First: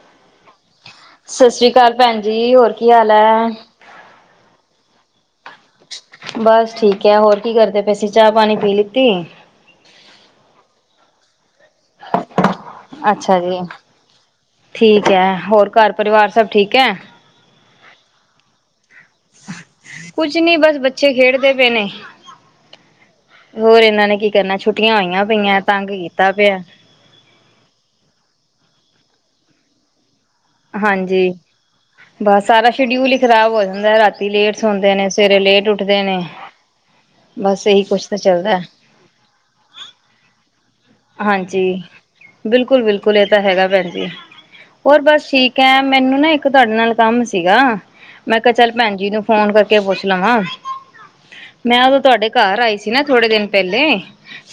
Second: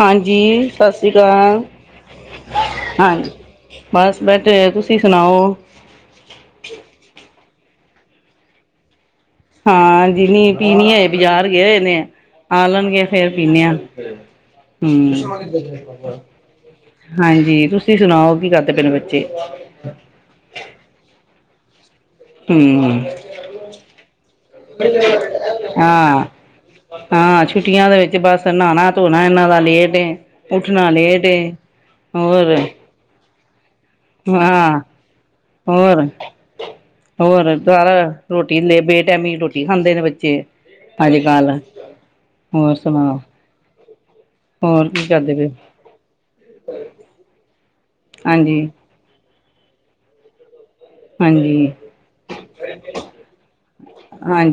ਹਾਂਜੀ। ਸਤਿ ਸ਼੍ਰੀ ਸਤਿ ਸ੍ਰੀ ਅਕਾਲ ਭੈਣ ਜੀ, ਹੋਰ ਕੀ ਹਾਲ ਹੈ। ਬੈਟੇ ਹੋਆ ਤੁਸੀਂ ਸੁਣਾਓ ਬਸ ਠੀਕ ਹੈ, ਹੋਰ ਕੀ ਕਰਦੇ ਪਏ ਸੀ, ਚਾਹ ਪਾਣੀ ਪੀ ਲਿੱਤੀ। ਹਾਂ ਜਿਨੀ ਪੀਣੀ ਆਏ ਬਜ਼ਾਰ ਗਏ ਹੋਏ ਨੇ ਆ ਲਣਗੇ ਫੇਰ ਅੱਛਾ ਜੀ ਪੀਨੇ ਆ ਠੀਕ ਹਮ ਹੈ ਹੋਰ ਘਰ ਪਰਿਵਾਰ ਸਭ ਠੀਕ ਹੈ? ਹਾਂਜੀ ਤੁਂ ਤੁਸੀ ਸੁਣਾਓ ਕੀ ਕਰਦੇ ਪਿੰਡ ਵਿੱਚ ਕੁਛ ਨੀ ਬਸ ਬੱਚੇ ਖੇਡਦੇ ਪਏ ਨੇ ਹਮ ਹੋਰ ਇਹਨਾਂ ਨੇ ਕੀ ਕਰਨਾ ਛੁੱਟੀਆਂ ਹੋਈਆਂ ਪਈਆਂ ਤੰਗ ਹਾਂ ਕੀਤਾ ਪਿਆ ਹਾਂ ਛੁੱਟੀਆਂ ਦੇ ਵਿੱਚ ਬਸ ਨਹਾਣਾ ਧੋਣਾ ਇਹਨਾ ਦਾ ਲੇਟ ਐ ਉੱਠਣਾ ਲੇਟ ਹਾਂਜੀ। ਤੇੇ ਬਸ ਹੋਰ ਸਾਰਾ ਸ਼ਡਿਊਲ ਹੀ ਖ਼ਰਾਬ ਹੋ ਜਾਂਦਾ ਰਾਤੀ ਲੇਟ ਹਾਂ ਸੌਦੇ ਨੇ ਸਵੇਰੇ ਲੇਟ ਉੱਠਦੇ ਨੇ। ਹੋਰ-ਹੋਰ ਬਸ ਇਹੀ ਦੁਬਾਰਾ ਕੁਛ ਤਾਂ ਰੋਟੀ ਚੱਲਦਾ ਲ ਬੇ ਟੈਮੀ ਰੋਟੀ ਖਾਂਦੇ ਨੇ ਬੱਚੇ ਅੱਜ ਕੱਲ ਹਾਂਜੀ ਹੋਰ ਬਿਲਕੁਲ ਬਿਲਕੁਲ ਸੁਣਾ? ਇਹ ਤਾਂ [inaudible] ਹੋਰ ਕੀ ਕਰਦੇ ਠੀਕ ਹੈ ਮੈਨੂੰ ਨਾ ਇੱਕ ਤੁਹਾਡੇ ਨਾਲ ਕੰਮ ਸੀਗਾ ਮੈਂ ਕਿਹਾ ਹਾਂਜੀ, ਚੱਲ ਭੈਣ ਜੀ ਨੂੰ ਫੋਨ ਕਰਕੇ ਪੁੱਛ ਲ ਵਾਂ ਹਾਂਜੀ, ਮੈਂ ਉਦੋਂ ਤੁਹਾਡੇ ਘਰ ਆਈ ਸੀ ਨਾ ਥੋੜੇ ਦਿਨ ਪਹਿਲੇ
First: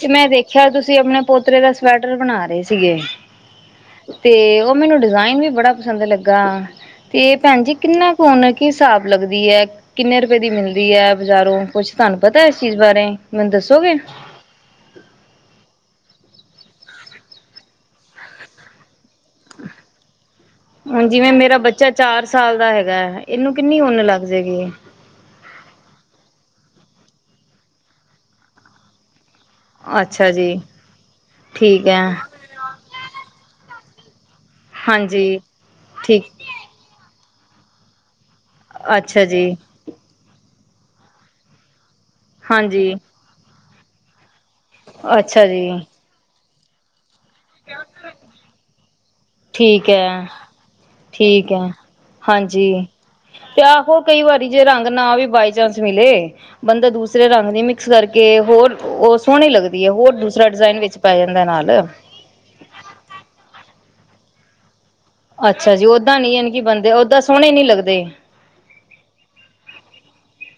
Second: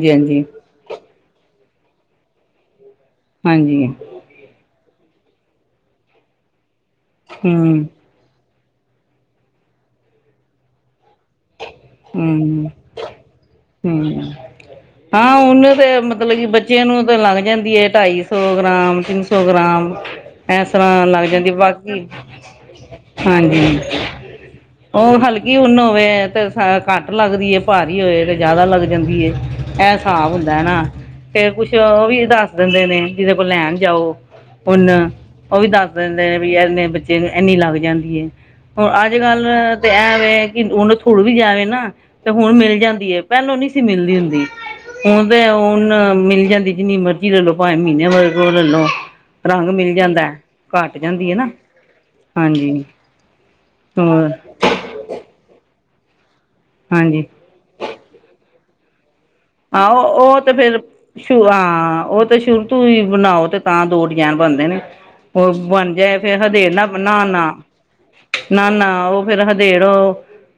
ਤੇ ਮੈਂ ਹਾਂਜੀ। ਦੇਖਿਆ ਤੁਸੀਂ ਆਪਣੇ ਪੋਤਰੇ ਦਾ ਸਵੈਟਰ ਬਣਾ ਰਹੇ ਸੀ ਸੀਗੇ ਹਾਂਜੀ, ਤੇ ਉਹ ਮੈਨੂੰ ਡਿਜ਼ਾਇਨ ਵੀ ਬੜਾ ਪਸੰਦ ਲੱਗਾ ਤੇ ਭੈਣ ਜੀ ਹੂੰ, ਕਿੰਨਾ ਕੁਣ ਕੀ ਹਿਸਾਬ ਲੱਗਦੀ ਹੈ ਕਿੰਨੇ ਰੁਪਏ ਦੀ ਮਿਲਦੀ ਹੈ ਬਜ਼ਾਰੋਂ ਕੁਛ ਤੁਹਾਨੂੰ ਪਤਾ ਇਸ ਹਮ-ਹਮ ਚੀਜ਼ ਬਾਰੇ ਮੈਨੂੰ ਦੱਸੋਗੇ ਹਾਂ ਉਹਨੇ ਤੇ ਮਤਲਬ ਕਿ ਬੱਚੇ ਨੂੰ ਤੇ ਲੰਘ ਜਾਂਦੀ ਹੈਏ ਢਾਈ ਸੌ ਗ੍ਰਾਮ ਸੌ ਗ੍ਰਾਮ ਇਸ ਤਰ੍ਹਾਂ ਹੁਣ ਲੱਗ ਜਿਵੇਂ ਜਾਂਦੀ ਮੇਰਾ ਬੱਚਾ ਬਾਕੀ ਚਾਰ ਸਾਲ ਦਾ ਹੈਗਾ ਇਹਨੂੰ ਹਾਂਜੀ ਕਿੰਨੀ ਉੱਨ ਲੱਗ ਜਾਏਗੀ ਉਹ ਹਲਕੀ ਹੁਨ ਹੋਵੇ ਤੇ ਅ ਘੱਟ ਲੱਗਦੀ ਹੈ ਭਾਰੀ ਹੋਏ ਤੇ ਜਿਆਦਾ ਲੱਗ ਜਾਂਦੀ ਇਹਸਫ਼ ਅੱਛਾ ਜੀ ਹੁੰਦਾ ਹਨਾ ਤੇ ਕੁਛ ਠੀਕ ਉਹ ਹੈ ਵੀ ਦੱਸ ਦਿੰਦੇ ਨੇ ਜਿਹਦੇ ਕੋਲ ਲੈਣ ਜਾਓ ਹਨ ਹਾਂਜੀ ਉਹ ਵੀ ਦੱਸ ਠੀਕ ਦਿੰਦੇ ਨੇ ਵੀ ਇਹਨੇ ਬੱਚੇ ਇਨੀ ਲੱਗ ਜਾਂਦੀ ਏ ਹੁਣ ਅੱਜ ਅੱਛਾ ਜੀ ਕੱਲ ਤੇ ਐਂ ਵ ਨੇ ਥੋੜਾ ਵੀ ਜਾਵੇ ਨਾ ਤੇ ਹੁਣ ਮਿਲ ਹਾਂਜੀ ਜਾਂਦੀ ਹੈ ਪਹਿਲੋ ਨੀ ਸੀ ਇੱਥ ਮਿਲਦੀ ਹੁੰਦੀ ਉਹ ਅੱਛਾ ਤੇ ਜੀ ਉਹਨ ਮਿਲ ਜਾਂਦੀ ਨੀ ਮਰਜ਼ੀ ਜੀ ਲੈ ਲੋ ਪੰਜ ਮਹੀਨੇ ਬਾਦ ਲੈਲੋ ਰੰਗ ਠੀਕ ਮਿਲ ਹੈ ਜਾਂਦਾ ਘੱਟ ਜਾਂਦੀ ਹੈ ਨਾ ਹਾਂਜੀ, ਤੇ ਆਹੋ ਕਈ ਹੋਰ ਵਾਰੀ ਜੇ ਰੰਗ ਨਾ ਆਵੇ ਬਾਈ ਚਾਂਸ ਮਿਲੇ, ਬੰਦਾ ਹਾਂਜੀ ਦੂਸਰੇ ਰੰਗ ਦੀ ਮਿਕਸ ਕਰਕੇ ਹੋਰ ਉਸ ਹਾਂ ਉਹ ਤੇ ਫੇਰ ਸ਼ ਜਾਂਦਾ ਨਾਲ ਹਾਂ ਉਹ ਤੇ ਸ਼ੁਰੂ ਤੁਸੀ ਬਣਾਓ ਤੇ ਤਾਂ ਦੋ ਡਿਜਾਇਨ ਬਣਦੇ ਨੇ ਉਹ ਅੱਛਾ ਜੀ ਬਣ ਜਾਏ ਓਦਾਂ ਨੀ ਫੇਰ ਐ ਕਿ ਹਦੇੜ ਨਾ ਬੰਦੇ ਓਦਾਂ ਨਾ ਨਾ ਸੋਹਣੇ ਨੀ ਲੱਗਦੇ। ਨਾ ਨਾ ਉਹ ਫੇਰ ਹਦੇੜੋ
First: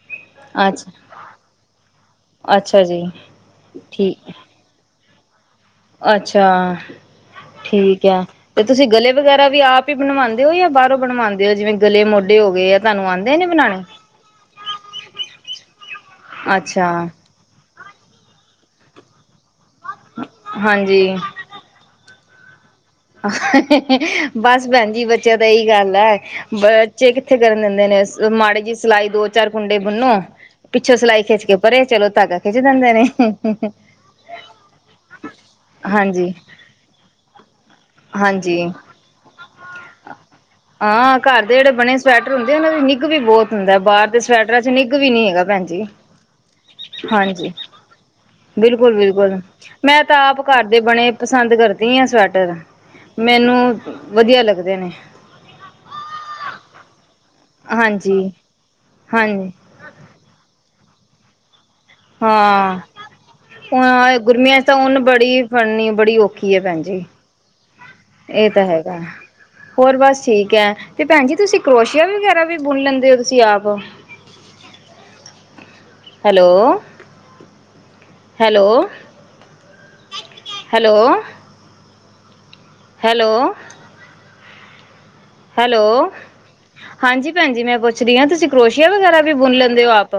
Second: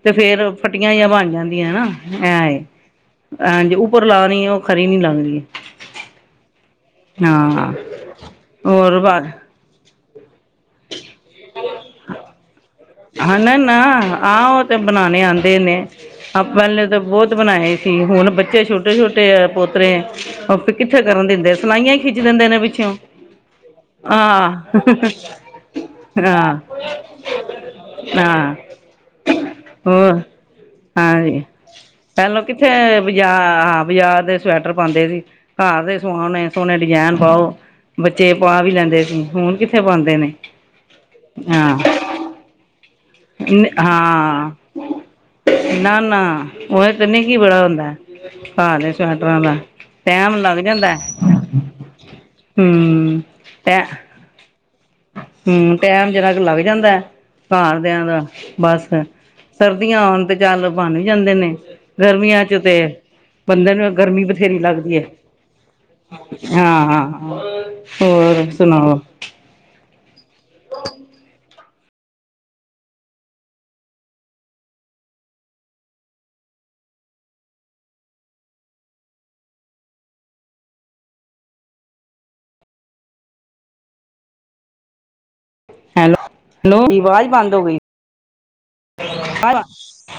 ਤੇ ਫੇਰ ਅੱਛਾ ਫੱਟੀਆਂ ਜੀਆਂ ਬਣ ਜਾਂਦੀਆਂ ਹਨਾ ਐ ਏ। ਅੱਛਾ ਜੀ ਹਾਂਜੀ ਉਪਰ ਠੀਕ ਲਾਣੀ ਉਹ ਖਰੀ ਨੀ ਲਾ [inaudible] ਅੱਛਾ ਠੀਕ ਹੈ ਤੇ ਤੁਸੀਂ ਹੋਰ ਗਲੇ ਬਸ ਵਗੈਰਾ ਵੀ ਆਪ ਤੇ ਬਣਵਾ ਵਾਦੇ ਔ ਜਾਂ ਬਾਹੋਂ ਬਣਵਾਦੇ ਜਿਵੇਂ ਗਲੇ ਮੋਢੇ ਹੋ ਗਏ। ਤੁਹਾਨੂੰ ਆਉਂਦੇ ਹਨ, ਨੇ ਨਾ -ਨਾ ਬਣਾਉਣੇ? ਆਹ ਉਹ ਤੇ ਬਣਾਣੇ ਆਂਦੇ ਨੇ ਪਹਿਲੇ ਤਾਂ ਅੱਛਾ ਬਹੁਤ ਬਣਾਏ ਸੀ ਹੁਣ ਬੱਚੇ ਛੋਟੇ ਛੋਟੇ-ਛੋਟੇ ਏ ਪੁ ਕਿੱਥੇ ਹਾਂਜੀ। ਕਰਨ ਦਿੰਦੇ ਸਲਾਈਆਂ ਖਿੱਚ ਲੈਂਦੇ ਨੇ ਵਿੱਚ [inaudible] ਬਸ ਭੈਣ ਜੀ ਬੱਚਿਆਂ ਤਾਂ ਇਹੀ ਗੱਲ ਹੈ ਹਾਂ ਬੱਚੇ ਕਿੱਥੇ ਕਰਨ ਦਿੰ ਹਾਂ ਬੰਨੋ ਹੋਰ ਪਿੱਛੋਂ ਸਿਲਾਈ ਹਾਂਜੀ ਖਿੱਚ ਕੇ ਪਰੇ ਚਲੋ ਧਾਗਾ ਪਹਿਲੋ ਖਿੱਚ ਕਿੱਥੇ ਦਿੰਦੇ ਨੇ। ਬਾਰ ਹਾਂ ਬਾਜ਼ਾਰ ਦੇ ਸਵੈਟਰ ਪਾਦੇ ਸੀ ਘਰ ਦੇ ਹਾਂਜੀ ਸਵਾਣੇ ਸੋਹਣੇ ਡਿਜਾਇਨ ਪਾਓ। ਬੱਚੇ ਹਾਂਜੀ ਪਾ ਵੀ ਲੈਂਦੇ ਸੀ ਹੁਣ ਕਿੱਥੇ ਪਾਦੇ ਨੇ ਹਾਂ ਘਰ ਦੇ ਜਿਹੜੇ ਹਾਂ। ਬਣੇ ਸਵੈਟਰ [inaudible] ਨਿੱਘ ਵੀ ਬਹੁਤ ਹੁੰਦਾ ਬਾਹਰ ਦੇ ਹਾਂ ਸਵੈਟਰਾਂ 'ਚ ਨਿੱਘ ਵੀ ਨੀ ਹੈਗਾ ਭੈਣ ਜੀ ਨਾ ਨਾ ਉਹ ਤਨੇ ਕੀ ਹਾਂਜੀ ਬੜਾ ਹੁੰਦਾ ਘਰ ਦੇ ਬਿਲਕੁਲ-ਬਿਲਕੁਲ ਸਵੈਟਰਾਂ ਦਾ ਮੈਂ ਤਾਂ ਟੈਮ ਆਪ ਲੱਗ ਘਰ ਦੇ ਜਾਂਦਾ ਬਣੇ ਪਸੰਦ ਕਰਦੀ ਆ ਸਵੈਟਰ ਹਮ ਮੈਨੂੰ ਟੈ ਵਧੀਆ ਲੱਗਦੇ ਨੇ। ਹੂੰ ਟੈਮ ਜਿਹੜਾ ਕ ਲੱਗ ਜਾਂਦਾ। ਘਰਦਿਆਂ ਹਾਂਜੀ ਦਾ ਬਸ ਹਾਂਜੀ ਸਰਦੀਆਂ ਆਣ ਤੇ ਚੱਲ ਬਣ ਵੀ ਜਾਂਦੇ ਨੇ। ਗਰਮੀਆਂ 'ਚ ਤੇ ਹਾਂ ਬੰਦੇ ਨੂੰ ਹੁਣ ਗਰਮੀ ਬਥੇਰੀ ਗਰਮੀਆਂ ਚ ਤਾਂ ਲੱਗਦੀ ਉਨ ਹੈ ਬੜੀ ਫੜਨੀ ਬੜੀ ਔਖੀ ਹੈ ਭੈਣ ਹਾਂ ਜੀ ਇਹ ਹੋਰ ਤਾਂ ਹੈਗਾ ਸੁਣਾਓ। ਹੋਰ ਬਸ ਠੀਕ ਹੈ ਤੇ ਭੈਣ ਜੀ ਤੁਸੀਂ ਕਰੋਸ਼ੀਆ ਵਗੈਰਾ ਵੀ ਬੁਣ ਲੈਂਦੇ ਹੋ ਤੁਸੀਂ ਆਪ hello -hello- hello hello hello hello ਆਵਾਜ਼ ਹਾਂਜੀ ਭੈਣ ਬੰਦ ਹੋ ਜੀ ਗਈ ਮੈਂ ਪੁੱਛਦੀ ਹਾਂ ਤੁਸੀਂ ਕਰੋਸ਼ੀਆ ਵਗੈਰਾ ਵੀ ਬੁਨ ਲੈਂਦੇ ਹੋ ਆਪ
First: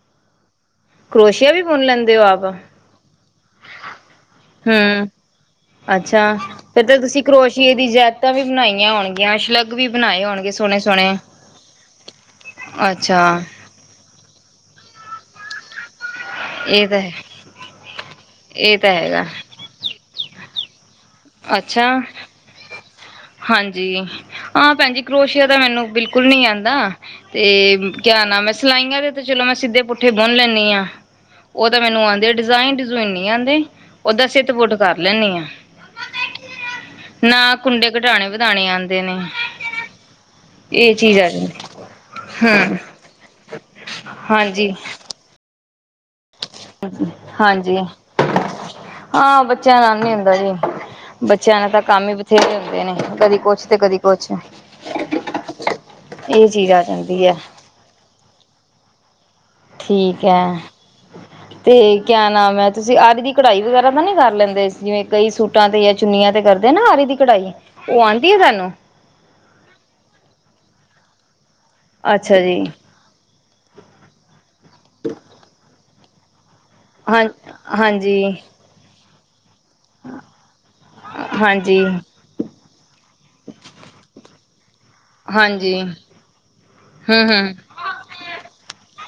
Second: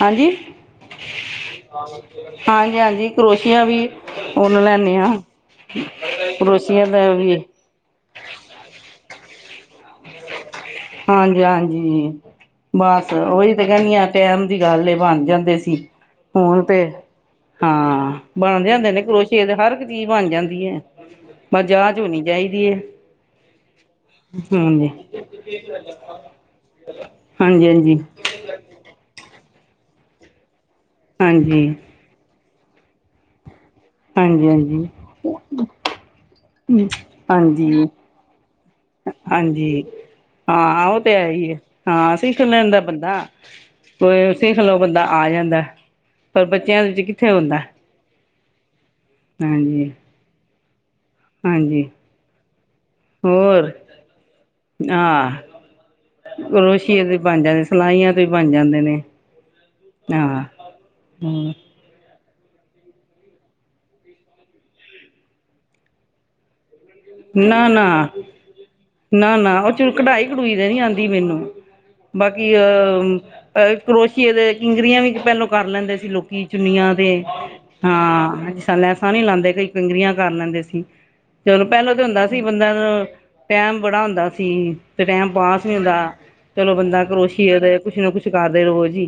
ਹਾਂਜੀ ਕਰੋਸ਼ੀਆ ਵੀ ਬੁਨ ਲੈਂਦੇ ਹੋ ਆਪ ਹਾਂਜੀ ਹਾਂਜੀ ਕਰੋਸ਼ੀਆ ਵੀ ਉਹਨੂੰ ਲੈਂਦੇ ਹੂੰ ਹਾਂ ਅੱਛਾ ਕਰੋਸ਼ੀਆ ਫੇਰ ਤਾਂ ਦਾ ਤੁਸੀਂ ਵੀ ਕਰੋਸ਼ੀਏ ਦੀ ਜੈਕਟਾ ਵੀ ਬਣਾਈਆਂ ਹੋਣਗੀਆਂ। ਸ਼ਲੱਗ ਵੀ ਬਣਾਏ ਹੋਣਗੇ ਸੋਹਣੇ ਸੋਹਣੇ ਹਾਂਜੀ ਹਾਂਜੀ ਬਸ ਅੱਛਾ ਉਹੀ ਤੇ ਕਹਿੰਦੀ ਆ ਟੈਮ ਦੀ ਗੱਲ ਐ ਬਣ ਜਾਂਦੇ ਸੀ ਹੁਣ ਤੇ ਇਹ ਤਾਂ ਹੈ ਹਾਂ ਬਣ ਇਹ ਤਾਂ ਜਾਂਦੇ ਨੇ ਹੈਗਾ ਕਰੋਸੀਏ ਦੇ ਹਰ ਇੱਕ ਚੀਜ਼ ਬਣ ਜਾਂਦ ਹੈ ਬਸ ਅੱਛਾ ਜਾਚ ਹੋਣੀ ਚਾਹੀਦੀ ਹੈ ਹਾਂਜੀ ਹਾਂ ਹਾਂਜੀ ਭੈਣਜੀ ਕਰੋਸ਼ਆ ਤਾਂ ਮੈਨੂੰ ਬਿਲਕੁਲ ਨੀ ਆਂਦਾ ਤੇ ਹਾਂਜੀ ਹਾਂਜੀ ਕਿਆ ਨਾਮ ਐ ਸਿਲਾਈਆਂ ਦੇ ਚਲ ਚਲੋ ਮੈ ਸਿੱਧੇ ਪੁੱਠੇ ਬੁਣ ਲੈਨੀ ਹਾਂ ਹਾਂਜੀ ਉਹ ਤਾਂ ਮੈਨੂੰ ਆਉਂਦੇ ਆ ਡਿਜ ਡਿਜ਼ਾਇਨ ਡਿਜ਼ੂਨ ਨਹੀਂ ਆਉਦੇ ਉਦਾਂ ਹਾਂਜੀ ਸਿੱਧ ਪੁੱਟ ਹਾਂਜੀ ਕਰ ਲੈਂਦੀ ਹਾਂ ਨਾ ਹਾਂਜੀ ਕੁੰਡੇ ਘਟਾਣੇ ਵਧਾਣੇ ਆਉਂਦੇ ਨੇ ਹਾਂਜੀ ਹਾਂ ਇਹ ਉਹ ਤੇ ਚੀਜ਼ ਹੈ ਹੀ ਜਾਂਦੀ ਆ ਹਾਂ ਸਿੱਖ ਹਮ ਲੈਂਦਾ ਬੰਦਾ ਕੋ ਸਿੱਖ ਹਾਂਜੀ ਲਓ ਬੰਦਾ ਆ ਜਾਂਦ ਦਾ ਪਰ ਬੱਚਿਆਂ ਵਿੱਚ ਕਿੱਥੇ ਹੁੰਦਾ ਹਾਂਜੀ ਹਾਂ ਬੱਚਿਆਂ ਹਾਂਜੀ ਨਾਲ ਨੀ ਹੁੰਦਾ ਜੀ ਬੱਚਿਆਂ ਨਾਲ ਤਾਂ ਹਾਂਜੀ ਕੰਮ ਹੀ ਬਥੇਰੇ ਹੁੰਦੇ ਨੇ ਕਦੀ ਕੁਛ ਹੋਰ ਤੇ ਕਦੀ ਕੁਛ ਹਾਂ ਇਹ ਚੀਜ਼ ਆ ਕਰੋਸ਼ੀਏ ਦੇ ਜਾਂਦੀ ਹੈ ਬਣ ਜਾਂਦੇ ਸਲਾਈਆਂ ਤੋਂ ਹੀ ਬਣ ਜਾਂਦੇ ਨੇ ਠੀਕ ਹਾਂ ਹੈ ਤੇ ਕਿਆ ਨਾਮ ਹੈ ਤੁਸੀਂ ਆਰੀ ਦੀ ਕਢਾਈ ਵਗੈਰਾ ਤਾਂ ਨੀ ਕਰ ਲੈਂਦੇ ਜਿਵੇਂ ਕਈ ਸੂਟਾਂ ਤੇ ਯਾ ਚੁੰਨੀਆਂ ਤੇ ਕਰ ਨਾ ਆਰੀ ਦੀ ਕਢਾਈ ਨਾ ਉਹ ਨਾ ਆਉਂਦੀ ਹੈ ਤੁਹਾਨੂੰ ਨਾ ਨਾ ਉਹ ਚ ਕਢਾਈ ਕਢੂਈ ਦਾ ਨੀ ਆਉਂਦੀ ਮੈਨੂੰ ਅੱਛਾ ਬਾਕੀ ਜੀ ਅਹ ਕਰੋਸ਼ੀਏ ਦੇ ਕਿੰਗਰੀਆਂ ਵੀ ਪਹਿਲੋਂ ਕਰ ਲੈਂਦੇ ਸੀ ਸੀ ਲੋਕੀ ਚੁਨੀਆਂ ਤੇ ਹਾਂ ਹਾਂਜੀ ਹਾਂ ਸਾਂ ਨੀ ਲਾਂਦੇ ਕਈ ਕਿੰਗਰਿਆ ਕਰ ਲੈਂਦੇ ਸੀ ਚਲੋ ਹਾਂਜੀ ਪਹਿਲੋਂ ਤਾਂ ਹੁੰਦਾ ਸੀ ਬੰਦਾ ਨੂੰ ਟਾਈਮ ਬੜਾ ਹੁੰਦਾ ਸੀ ਤੇ ਟੈਮ ਪਾਸ ਨੀ ਹਾਂਜੀ ਹੁੰਦਾ ਚਲੋ ਬੰਦਾ ਹੂੰ ਹੂੰ ਕਰੋਸ਼ੀਏ ਦੇ ਕੁਛ ਨਾ ਕੁਛ ਕਰਦੇ ਰਹੋ ਜੀ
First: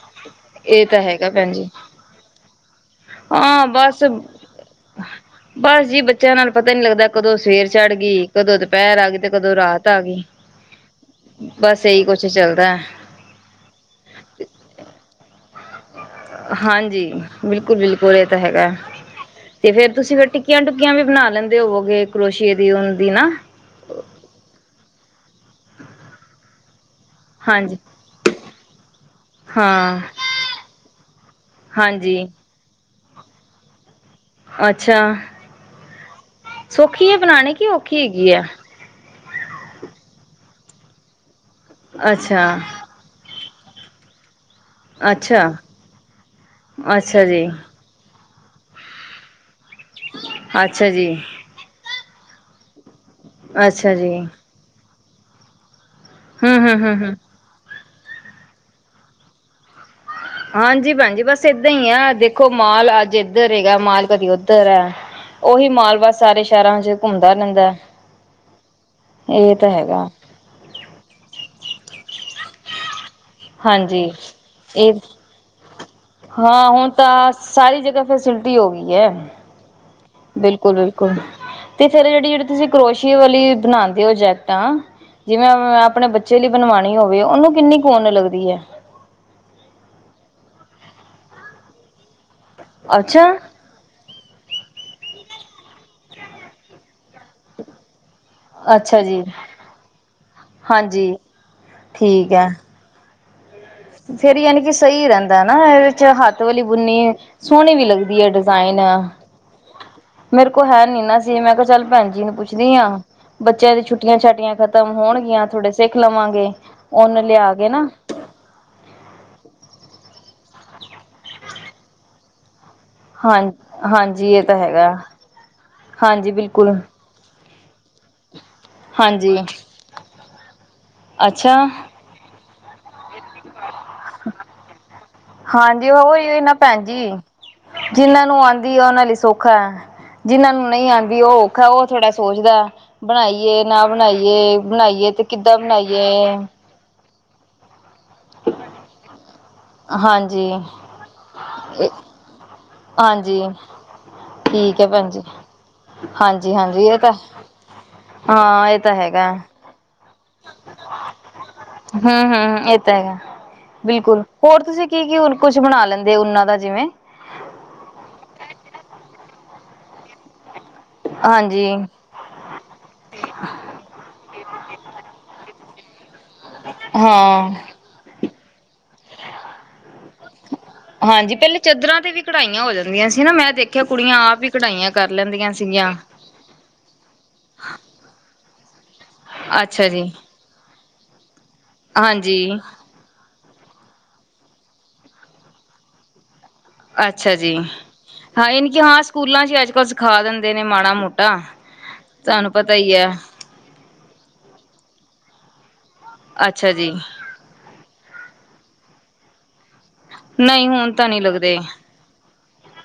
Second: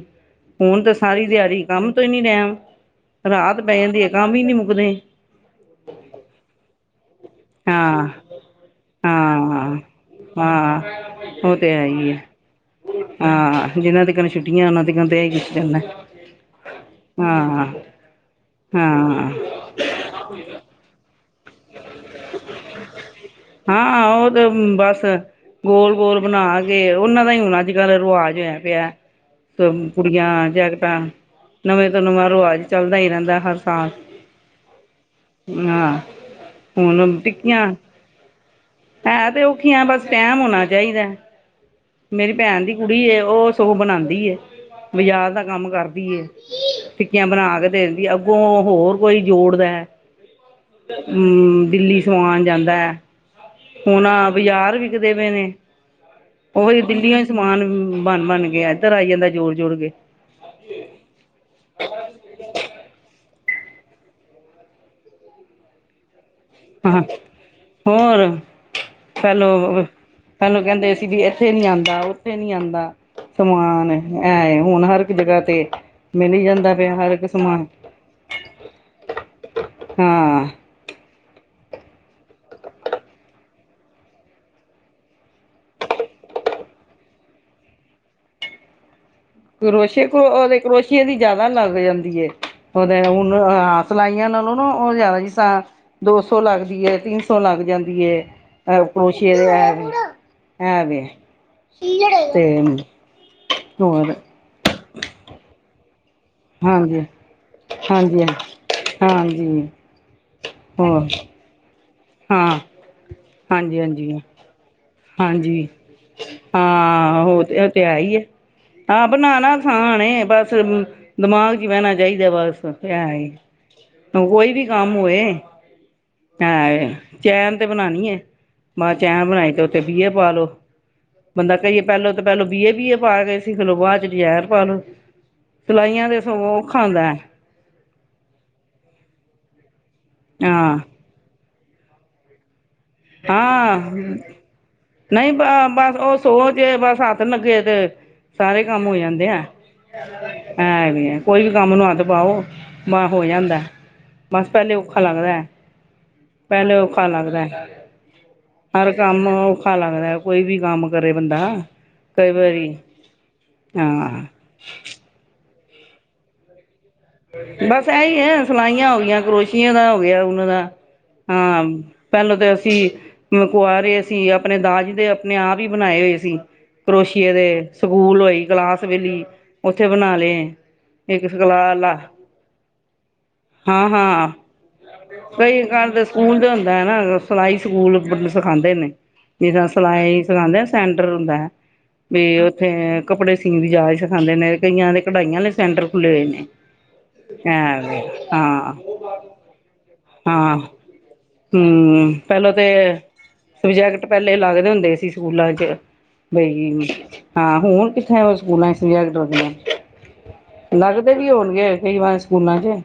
ਹੁਣ ਇਹ ਤਾਂ ਸਾਰੀ ਹੈਗਾ ਭੈਣ ਦਿਹਾੜੀ ਜੀ ਕੰਮ ਤੋਂ ਹੀ ਨੀ ਟਾਈਮ ਹਾਂ ਬਸ ਬਸ ਜੀ ਬੱਚਿਆਂ ਨਾਲ ਪਤਾ ਨੀ ਲੱਗਦਾ ਕਦੋਂ ਸਵੇਰ ਚੜ ਹਾਂ ਗਈ ਕਦੋਂ ਦੁਪਹਿਰ ਆ ਗਈ ਤੇ ਕਦੋਂ ਹਾਂ ਰਾਤ ਆ ਗਈ ਹਾਂ ਉਹ ਤੇ ਬਸ ਹੈ ਇਹੀ ਹੀ ਹੈ ਕੁਛ ਚੱਲਦਾ ਹੈ। ਹਾਂ ਜਿਨਾਂ ਤੀਕਨ ਛੁੱਟੀਆਂ ਉਹਨਾਂ ਤੀਕਨ [unintelligible] ਹਾਂਜੀ। ਹਾਂ ਬਿਲਕੁਲ, ਬਿਲਕੁਲ ਇਹ ਤਾਂ ਹੈਗਾ ਹਾਂ ਤੇ ਫੇਰ ਤੁਸੀਂ ਫਿਰ ਟਿੱਕੀਆਂ ਟੁਕੀਆਂ ਵੀ ਬ ਨਾ ਹਾਂ ਉਹ ਤੇ ਬਸ ਗੋਲ, ਗੋਲ ਬਣਾ ਕੇ। [unintelligible] ਉਹਨਾਂ ਦਾ ਹੀ ਹੁਣ ਅੱਜ, ਹਾਂਜੀ ਕੱਲ੍ਹ ਰਿਵਾਜ ਹੋਇਆ ਪਿਆ ਹਾਂ ਕੁੜੀਆਂ ਜੈਕਟਾਂ ਨਵੇਂ ਤੋਂ ਹਾਂਜੀ ਨਵਾਂ ਰਿਵਾਜ ਚੱਲਦਾ ਦਾ ਹੀ ਰਹਿੰਦਾ ਹਰ ਸਾਲ ਅੱਛਾ। ਹਾਂ ਸੌਖੀ ਹੈ ਬਣਾਉਣੀ ਕੀ ਔਖੀ ਹੈਗੀ ਹੈ। ਹੈਂ ਤੇ ਔਖੀਆਂ ਬਸ ਟੈਮ ਹੋਣਾ ਚਾਹੀਦਾ। ਮੇਰੀ ਅੱਛਾ ਭੈਣ ਦੀ ਕੁੜੀ ਉਹ ਸੋ ਬਣਾਉਂਦੀ ਏ ਬਾਜ਼ਾਰ ਦਾ ਅੱਛਾ ਕੰਮ ਕਰਦੀ ਅੱਛਾ ਟਿੱਕੀਆਂ ਜੀ ਬਣਾ ਕੇ ਦੇਿੰਦੀ ਅ ਹੋਰ ਕੋਈ ਜੋੜਦਾ ਅੱਛਾ ਜੀ ਹਮ ਦਿੱਲੀ ਸਮਾਨ ਜਾਂਦਾ ਹੈ। ਅੱਛਾ ਜੀ ਹੁਣਾ ਬਾਜ਼ਾਰ ਵੀ ਦੇਵੇ ਨੇ। ਹਮ ਉਹਹੀ ਹਮ ਹਮ ਦਿੰਦੀ ਹਮ ਹੋਈ ਸਮਾਨ ਬਣ, ਬਣ ਗਿਆ ਇੱਧਰ ਆਈ ਜਾਂਦਾ ਜੋਰ ਜੋੜ ਗ। ਹਾਂਜੀ। ਭੈਣ ਜ ਬਸ ਏਦਾਂ ਹੀ ਆ ਦੇਖੋ ਮਾਲ ਅੱਜ ਉਧਰ ਹੈਗਾ ਮਾਲ ਕਦੀ ਉੱਧਰ ਹੈ ਉਹੀ ਮਾਲ ਬਸ ਸਾਰੇ ਸ਼ਹਿਰਾਂ ਚ ਹ ਘੁੰਮਦਾ ਰਹਿੰਦਾ ਹੋਰ ਇਹ ਤਾਂ ਪਹਿਲੋ, ਹੈਗਾ ਪਹਿਲੋ ਕਹਿੰਦੇ ਸੀ ਵੀ ਇੱਥੇ ਨੀ ਆਉਂਦਾ। ਨੀ ਆਂਦਾ। ਸਮਾਨ ਹਾਂਜੀ ਐ ਹੁਣ ਇਹ ਹਰ ਇੱਕ ਜਗ੍ਹਾ ਤੇ ਮਿਲ ਹੀ ਹਾਂ ਜਾਂਦਾ ਹੁਣ ਪਿਆ ਤਾਂ ਹਰ ਇੱਕ ਸਮਾਨ ਸਾਰੀ ਜਗ੍ਹਾ ਫੈਸਿਲਿਟੀ ਹੋ ਗਈ ਹੈ ਹਾਂ ਬਿਲਕੁਲ, ਬਿਲਕੁਲ ਤੇ ਫੇਰ ਜਿਹੜੀ ਜਿਹੜੀ ਤੁਸੀਂ ਕਰੋਸ਼ੀ ਵਾਲੀ ਬਣਾਉਦੇ ਹੋ ਜੈਕਟ ਆ ਜਿਵੇਂ ਆਪਣੇ ਬੱਚੇ ਲਈ ਬਣਵਾਣੀ ਹੋਵੇ ਉਹਨੂੰ ਕਿੰਨੀ ਕੋਨ ਲਗਦੀ ਹੈ। ਕਰੋਸ਼ੇ ਕਰੋ ਉਹਦੇ ਕਰੋਸ਼ੀਏ ਦੀ ਜਿਆਦਾ ਲੱਗ ਜਾਂਦੀ। ਉਹਦੇ ਅੱਛਾ ਹੁਣਸ ਲਾਈਆਂ ਲ ਲੋ ਨਾ ਉਹ ਜ਼ਿਆਦਾ ਜ ਤਾਂ ਦੋ ਸੌ ਲੱਗਦੀ ਹੈ। ਤਿੰਨ ਸੌ ਲੱਗ ਜਾਂਦੀ ਹੈ। ਅੱਛਾ ਜੀ ਪੋਸ਼ਏ ਦੇ ਐ ਵੀ ਐ ਵੀ ਹਾਂਜੀ ਤੇ ਹੋਰ ਫਿਰ ਯਨੀ ਸਹੀ ਰਹਿੰਦਾ ਨਾ ਇਹ ਹੱਥ ਵਾਲੀ ਹਾਂਜੀ। ਬੁਨੀ ਸੋਹਣੀ ਵੀ ਲੱਗਦੀ ਹਾਂਜੀ, ਹੈ। ਡਿਜ਼ਾਇਨ ਹਾਂਜੀ ਮੇਰੇ ਕੋਲ ਹੈ ਨੀ ਹੋਰ ਨਾ ਸੀ ਮੈਂ ਕਿਹਾ ਚੱਲ ਭੈਣ ਜੀ ਨੂੰ ਹਾਂ। ਪੁੱਛਦੀ ਆ ਬੱਚਿਆਂ ਦੀ ਹਾਂਜੀ-ਹਾਂਜੀ, ਛੁੱਟੀਆਂ ਛੱਟ ਖਤਮ ਹਾਂਜੀ ਹਾਂਜੀ ਥੋੜੇ ਸਿੱਖ ਲਵਾਂਗੇ ਉਹਨੂੰ ਹਾਂ ਉਹ ਲਿਆ ਤੇ ਕੇ ਉਹ ਤੇ ਨਾ ਹੈ ਈ ਏ। ਹਾਂ ਬ ਨਾ ਨਾ ਕਿਸਾਨ ਬਸ ਦਿਮਾਗ ਚ ਪਹਿਣਾ ਚਾਹੀਦਾ ਬਸ ਐ ਏ। ਹਾਂ ਹਾਂਜੀ ਇਹ ਤਾਂ ਹੈਗਾ ਹਾਂਜੀ ਬਿਲਕੁਲ ਹਾਂ ਚ ਤੇ ਬਣਾਉਣੀ ਹੈ ਮਾਂ ਚੈਣ ਹਾਂਜੀ ਬਣਾਈ ਤੇ ਉੱਥੇ ਬੀਹੇ ਪਾ ਲੋੋ ਬੰਦਾ ਅੱਛਾ ਕਹੀਏ ਪਹਿਲੋ ਤੇ ਪਹਿਲੋਂ ਬੀਏ ਬੀ ਏ ਪਾਇ ਗਏ ਸੀ ਚਲੋ ਬਾਅਦ ਚਜਹਿਰ ਪਾਾਲੋ ਹਾਂਜੀ ਸਿਲਾਈਆਂ ਤੇ ਉਹੀ ਨਾ ਸੋਂ ਭੈਣ ਖਾਂਦਾ ਜੀ ਜਿਹਨਾਂ ਨੂੰ ਆਉਂਦੀ ਆ ਉਹਨਾਂ ਲਈ ਸੌਖਾ ਜਿਹਨਾਂ ਨੂੰ ਹਾਂ। ਨਹੀਂ ਆਉਂਦੀ ਉਹ ਔਖਾ ਉਹ ਥੋੜਾ ਸੋਚਦਾ ਬਣਾਈਏ ਨਾ ਹਾਂ ਬਣਾਈਏ-ਬਣਾਈਏ ਤੇ ਕਿੱਦਾਂ ਬਣਾਈਏ ਲਗੇ ਸਾਰੇ ਕੰਮ ਹੋ ਜਾਂਦੇ ਆ ਹਾਂਜੀ ਐਂ ਵੀ ਹੈ ਕੋਈ ਵੀ ਕੰਮ ਨੁ ਅੰਦ ਪਾਓ ਵਾਹ ਹੋ ਹਾਂਜੀ ਜਾਂਦਾ ਬਸ ਪਹਿਲੇ ਠੀਕ ਹੈ ਔਖਾ ਭੈਣ ਜੀ ਲੱਗਦਾ ਹਾਂਜੀ ਪਹਿਲੇ ਹਾਂਜੀ ਇਹ ਔਖਾ ਤਾਂ ਲੱਗਦਾ ਹਾਂ ਇਹ ਹਰ ਤਾਂ ਕੰਮ ਹੈਗਾ ਔਖਾ ਲੱਗਦਾ ਕੋਈ ਵੀ ਕੰਮ ਕਰੇ ਬੰਦਾ। ਕਈ ਹੂੰ-ਹੂੰ ਵਾਰੀ ਇਹ ਤਾਂ ਹੈਗਾ ਹਾਂ ਬਿਲਕੁਲ ਹੋਰ ਤੁਸੀਂ ਕੀ-ਕੀ ਕੁਛ ਬਣਾ ਲੈਂਦੇ ਉਹਨਾਂ ਦਾ ਜਿਵੇਂ ਬਸ ਐਹੀ ਹੈ ਸਿਲਾਈਆਂ ਹੋ ਗਈਆਂ ਕਰੋਸ਼ੀਆਂ ਦਾ ਹੋ ਗਿਆ ਉਹਨਾਂ ਦਾ ਹਾਂ ਹਾਂਜੀ ਪਹਿਲਾਂ ਤਾਂ ਅਸੀਂ ਕੁਆਰੇ ਸੀ ਆਪਣੇ ਦਾਜੀ ਦੇ ਆਪਣੇ ਆਪ ਹੀ ਬਣਾਏ ਹੋਏ ਕਰੋਸ਼ੀਏ ਦੇ ਹਾਂ ਸਕੂਲ ਹੋਈ ਗਲਾਸ ਸਵੇਲੀ ਉੱਥੇ ਬਣਾ ਲਏ। ਇੱਕ ਹਾਂਜੀ ਪਹਿਲੇ ਸਖਲਾਹ ਵਾਲਾ ਚਾਦਰਾਂ ਤੇ ਵੀ ਕਢਾਈਆਂ ਹੋ ਜਾਂਦੀਆਂ ਸੀ ਨਾ ਮੈਂ ਦੇਖਿਆ ਕੁੜੀਆਂ ਹਾਂ-ਹਾਂ ਆਪ ਹੀ ਕਢਾਈਆਂ ਕਰ ਲੈਂਦੀਆਂ ਕਈ ਘਰ ਸੀਗੀਆਂ ਤਾਂ ਸਕੂਲ ਤਾਂ ਹੁੰਦਾ ਹੈ ਨਾ ਸਿਲਾਈ ਸਕੂਲ ਸਿਖਾਦੇ ਨੇ। ਜਿੱਦਾਂ ਅੱਛਾ ਜੀ ਸਿਲਾਈ ਸਿਖਾਉਂਦੇ ਸੈਂਟਰ ਹੁੰਦਾ ਹੈ। ਵੀ ਹਾਂਜੀ ਉੱਥੇ ਕੱਪੜੇ ਅਸੀਂ ਵੀ ਜਾਚ ਸਿਖਾਦੇ ਨੇ ਕਈਆਂ ਦੇ ਕਢਾਈਆਂ ਨੇ ਸੈਂਟਰ ਖੁੱਲ੍ਹੇ ਹੋਏ ਨੇ ਅੱਛਾ ਜੀ ਹਾਂ ਯਾਨੀ ਹੂੰ ਕਿ ਹਾਂ ਸਕੂਲਾਂ 'ਚ ਅੱਜ ਕੱਲ੍ਹ ਸਿਖਾ ਦਿੰਦੇ ਹੂੰ ਨੇ ਮਾੜਾ ਮੋਟਾ ਹੂੰ ਪਹਿਲਾਂ ਤੁਹਾਨੂੰ ਤੇ ਪਤਾ ਹੀ ਹੈ ਪ੍ਰੋਜੈਕਟ ਪਹਿਲੇ ਲੱਗਦੇ ਹੁੰਦੇ ਸੀ ਸਕੂਲਾਂ ਚ ਅੱਛਾ ਜੀ ਹਾਂ ਹੁਣ ਕਿੱਥੇ ਸਕੂਲਾਂ ਸੇਵਾ ਈਦਾ ਦੀ ਐ। ਨਹੀਂ ਹੁਣ ਤਾਂ ਲੱਗਦੇ ਨਹੀਂ ਵੀ ਹੋਣਗੇ ਕਈ ਵਾਰ ਸਕੂਲਾਂ ਚ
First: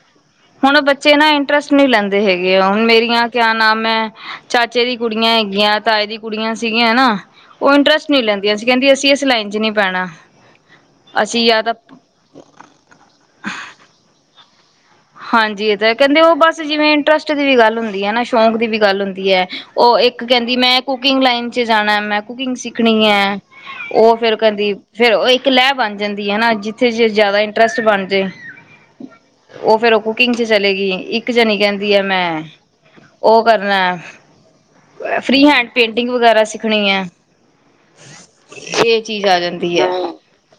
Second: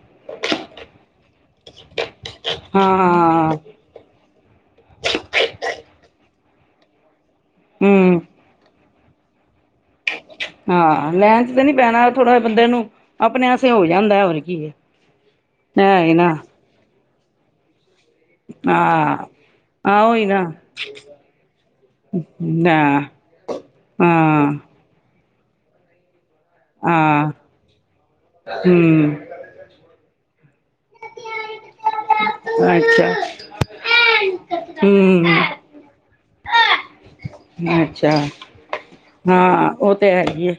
ਹੁਣ ਬੱਚੇ ਨਾ ਇੰਟਰਸਟ ਨੀ ਲੈਂਦੇ ਹੈਗੇ ਆ ਹੁਣ ਹਾਂ ਮੇਰੀਆਂ ਕਿਆ ਹਾਂ ਨਾਮ ਐ ਚਾਚੇ ਦੀ ਕੁੜੀਆਂ ਹੈਗੀਆਂ ਤਾਏ ਦੀ ਕੁੜੀਆਂ ਸੀਗੀਆਂ ਨਾ ਉਹ ਇੰਟਰਸਟ ਹੂੰ ਨਹੀਂ ਲੈਂਦੀਆਂ ਅਸੀਂ ਕਹਿੰਦੀਆਂ ਇਸ ਲਾਈਨ ਚ ਨੀ ਹਾਂ ਲੈਣ ਚ ਤੇ ਨੀ ਪੈਣਾ ਥੋੜ੍ਹਾ ਬੰਦੇ ਨੂੰ ਆਪਣੇ ਤੇ ਹੋ ਜਾਂਦਾ ਹੁਣ ਕੀ ਐ ਹਾਂਜੀ ਇਹ ਤਾਂ ਕਹਿੰਦੇ ਉਹ ਬਸ ਜਿਵੇਂ ਇੰਟਰਸਟ ਦੀ ਵੀ ਗੱਲ ਹੁੰਦੀ ਨਾ ਸ਼ੌਂਕ ਦੀ ਵੀ ਗੱਲ ਹਾਂ ਹੁੰਦੀ ਹੈ ਉਹ ਹਾਂ ਇੱਕ ਉਹੀ ਨਾ ਕਹਿੰਦੀ ਮੈਂ ਕੁਕਿੰਗ ਲਾਈਨ ਚ ਜਾਣਾ ਮੈਂ ਕੁਕਿੰਗ ਨਾ ਸਿੱਖਣੀ ਹੈ ਉਹ ਫੇਰ ਹਾਂ ਕਹਿੰਦੀ ਫੇਰ ਉਹ ਲੈ ਬਣ ਜਾਂਦੀ ਐ ਜਿੱਥੇ ਜੇ ਹਾਂ ਜ਼ਿਆਦਾ ਇੰਟਰਸਟ ਬਣ ਜੇ ਹੂੰ ਫਿਰ ਕੁਕਿੰਗ ਚ ਤੇ ਇੱਕ ਜਾਨੀ ਕਹਿੰਦੀ ਹ ਮੈਂ ਅੱਛਾ ਉਹ ਕਰਨਾ ਹੂੰ ਫਰੀ ਹੈਂਡ ਪੇਂਟਿੰਗ ਪੇਂਟਿੰਗ ਵਗੈਰਾ ਸਿੱਖਣੀ ਐ ਅੱਛਾ ਇਹ ਚੀਜ਼ ਆ ਹਾਂ ਜਾਂਦੀ ਹੈ ਉਹ ਤੇ ਹੈਗੀ ਹੈ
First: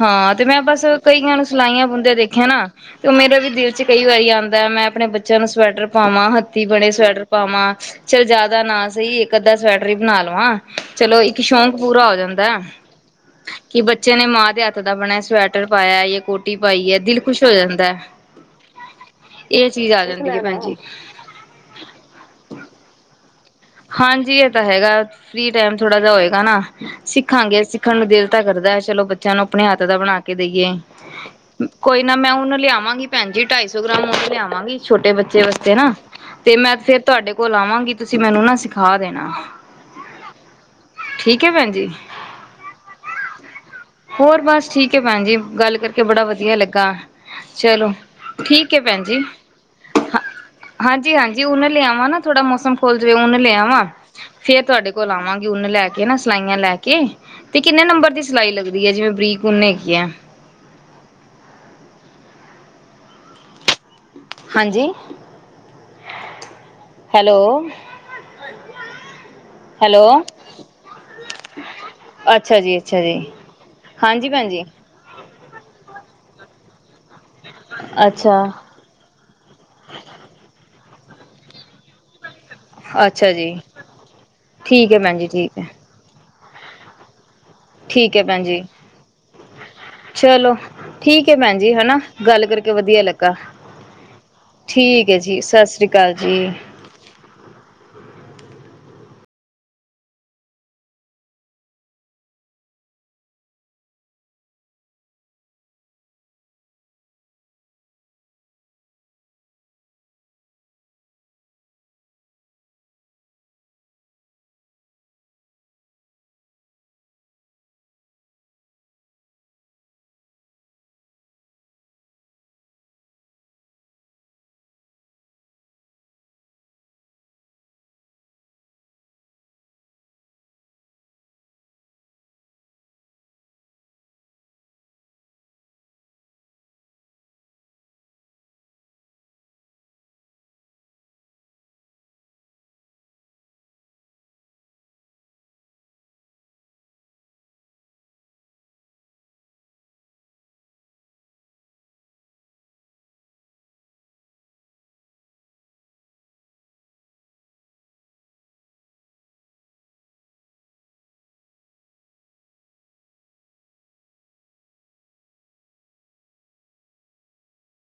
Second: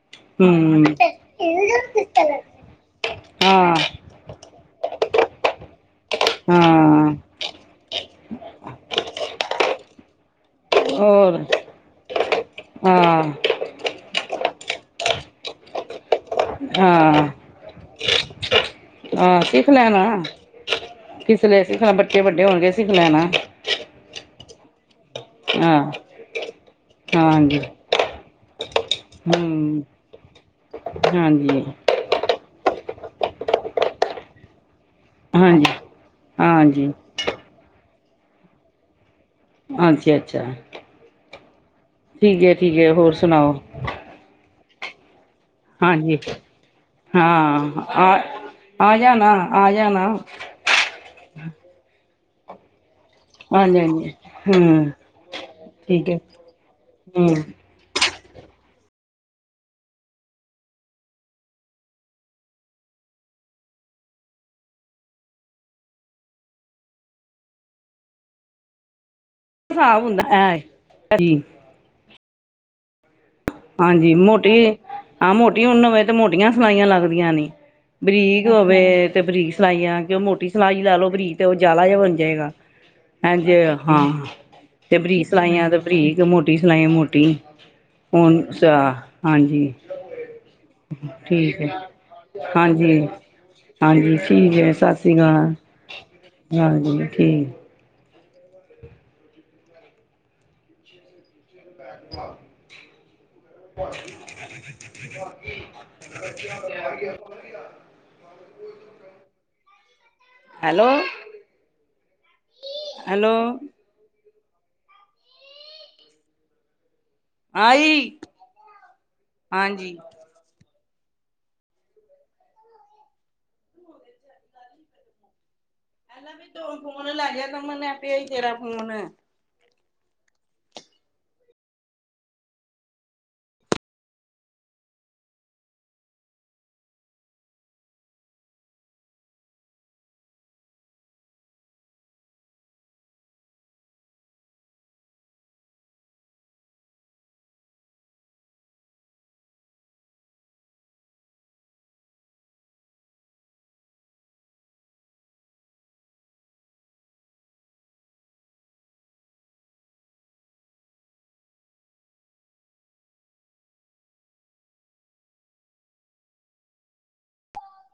ਹਾਂ ਤੇ ਮੈਂ ਬਸ ਹੂੰ ਕਈਆਂ ਨੂੰ ਸਲਾਈਆਂ ਬੁੰਦਿਆਂ ਦੇਖਿਆ ਨਾ ਉਹ ਮੇਰਾ ਵੀ ਦਿਲ ਹਾਂ ਚ ਕਈ ਵਾਰੀ ‌ਆਦ ਆਉਂਦਾ ਮੈਂ ਆਪਣੇ ਬੱਚਿਆਂ ਨੂੰ ਸਵੈਟਰ ਪਾਵਾਂ ਹੱਥੀ ਬਣੇ ਹਾਂ ਸਵੈਟਰ ਪਾਵਾਂ ਚੱਲ ਜਿਆਦਾ ਨਾ ਸਹੀ ਇੱਕ ਅੱਧਾ ਸਵੈਟਰ ਹੀ ਬਣਾ ਲਵਾਂ। ਚਲੋ ਔਰ ਇੱਕ ਸ਼ੌਕ ਪੂਰਾ ਹੋ ਜਾਂਦਾ। ਹਾਂ ਕਿ ਬੱਚਿਆਂ ਨੇ ਮਾਂ ਦੇ ਹੱਥ ਦਾ ਬਣਿਆ ਸਵੈਟਰ ਪਾਇਆ ਇਹ ਕੋਟ ਦਿਲ ਕੋਟੀ ਪਾਈ ਏ ਦਿਲ ਹਾਂ ਖੁਸ਼ ਹੋ ਜਾਂਦਾ। ਹੈ। ਹਾਂ ਸਿੱਖ ਇਹ ਚੀਜ਼ ਲੈਣਾ ਆ ਜਾਂਦੀ ਹੈ ਭੈਣ ਜੀ ਜਿਸ ਵੇਲੇ ਸਿੱਖ ਲੈ ਬੱਚੇ ਵੱਡੇ ਹੋਣਗੇ ਸਿੱਖ ਲੈਣਾ ਹਾਂਜੀ ਇਹ ਤਾਂ ਹੈਗਾ ਫਰੀ ਟਾਈਮ ਹਾਂ ਥੋੜਾ ਜਿਹਾ ਹੋਏਗਾ ਨਾ ਹਾਂਜੀ ਸਿੱਖਾਂਗੇ ਸਿੱਖਣ ਨੂੰ ਦਿਲ [unintelligible] ਚਲੋ ਬੱਚਿਆਂ ਨੂੰ ਆਪਣੇ ਹੱਥ ਹੂੰ ਦਾ ਬਣਾ ਕੇ ਦੇਈਏ ਹਾਂਜੀ ਕੋਈ ਨਾ ਮੈਂ ਉਹਨੂੰ ਲਿਆਵਾਂਗੀ ਭੈਂਜੀ ਢਾਈ ਸੌ ਗ੍ਰਾਮ ਮ ਲਿਆਵਾਂਗੀ ਛੋਟੇ ਬੱਚੇ ਹਾਂਜੀ ਵਾਸਤੇ ਨਾ ਤੇ ਮੈਂ ਹਾਂਜੀ ਫੇਰ ਤੁਹਾਡੇ ਕੋਲ ਆਵਾਂਗੀ ਤੁਸੀਂ ਮੈਨੂੰ ਨਾ ਸਿਖਾ ਦੇਣਾ ਅੱਛਾ ਅੱਛਾ ਠੀਕ ਹੈ ਬ ਠੀਕ ਹੈ ਠੀਕ ਹੈ ਹੋਰ ਸੁਣਾਓ ਕਿ ਪੰਜੀ ਗੱਲ ਕਰਕੇ ਹਾਂਜੀ ਬੜਾ ਵਧੀਆ ਲੱਗਾ ਹਾਂ ਚਲੋ ਆ ਠੀਕ ਹੈ ਆ ਭੈਣ ਜੀ ਜਾਣਾ ਆ ਜਾਣਾ ਹ ਹਾਂਜੀ-ਹਾਂਜੀ ਉਹਨਾਂ ਲ ਆਵਾਂ ਨਾ ਥੋੜਾ ਮੌਸਮ ਖੋੱਲ ਜੇ ਹੋ ਲਿਆ ਹਾਂਜੀ ਵਾਂ ਹਾਂਜੀ ਫੇਰ ਤੁਹਾਡੇ ਹੂੰ ਕੋਲ ਆਵਾਂਗੀ ਉਨੱ ਲੈ ਕੇ ਠੀਕ ਨਾ ਹੈ ਸਿਲਾਈਆਂ ਲੈ ਕੇ ਹੂੰ ਤੇ ਕਿੰਨੇ ਨੰਬਰ ਦੀ ਸਿਲਾਈ ਲੱਗਦੀ ਹੈ ਜਿਵੇਂ ਫਰੀ ਕੁਨ ਹੈਗੀਯਾੱ ਹਾਂਜੀ ਹੈਲੋ ਬ ਹੁੰਦਾ ਹੈ ਹਰੀ ਅੱਛਾ ਜੀ ਅੱਛਾ ਜੀ ਹਾਂਜੀ ਭੈਣ ਮੋਟੀ ਜੀ। ਹਾਂ ਮੋਟੀ ਉਣ ਹੋਵੇਂ ਤੇ ਮੋਟੀਆਂ ਸਲਾਈਆਂ ਲਾਲੋ ਬਰੀਕ ਅੱਛਾ-ਅੱਛਾ ਹੋਵੇ ਤੇ ਬਰੀਕ ਸਿਲਾਈਆਂ ਕਿ ਉਹ ਮੋਟੀ ਸਿਲਾਈ ਲਾ ਲੋ ਬਰੀਜ਼ ਤੇ ਉਹ ਜਾਲਾ ਜਿਹਾ ਬਣ ਜਾਏਗਾ ਹਂ ਜੀ ਜੇ ਹਾਂ ਠੀਕ ਤੇ ਐ ਭੈਣ ਬਰੀਕ ਜੀ ਠੀਕ ਐ ਸਲਾਈਆਂ ਤੇ ਬਰੀਕ ਮੋ ਮੋਟੀ ਸਲਾਈ ਮੋਟੀ ਠੀਕ ਐ ਹਣ ਭੈਣ ਜੀ। ਹਾਂਜੀ ਚਲੋ ਐ ਭੈਣ ਠੀਕ ਜੀ ਹੈ ਹਨਾ ਗੱਲ ਕਰਕੇ ਹਾਂਜੀ ਵਧੀਆ ਲੱਗਾ ਹਾਂਜੀ ਠੀਕ ਹੈ ਸਤਿ ਸ਼੍ਰੀ ਐ ਜੀ ਅਕਾਲ ਸਤਿ ਸ੍ਰੀ ਅਕਾਲ ਜੀ। ਹਾਂਜੀ ਠੀਕ [inaudible] [unintelligible] ਹੈਲੋ ਹੈਲੋ ਆਈ ਹਾਂਜੀ ਆਲਾ ਵੀ ਤੂੰ ਫੋਨ ਲੈ ਗਯਾਇ ਕਮਲ ਏ ਪਿਆ ਤੇਰਾ ਫੋਨ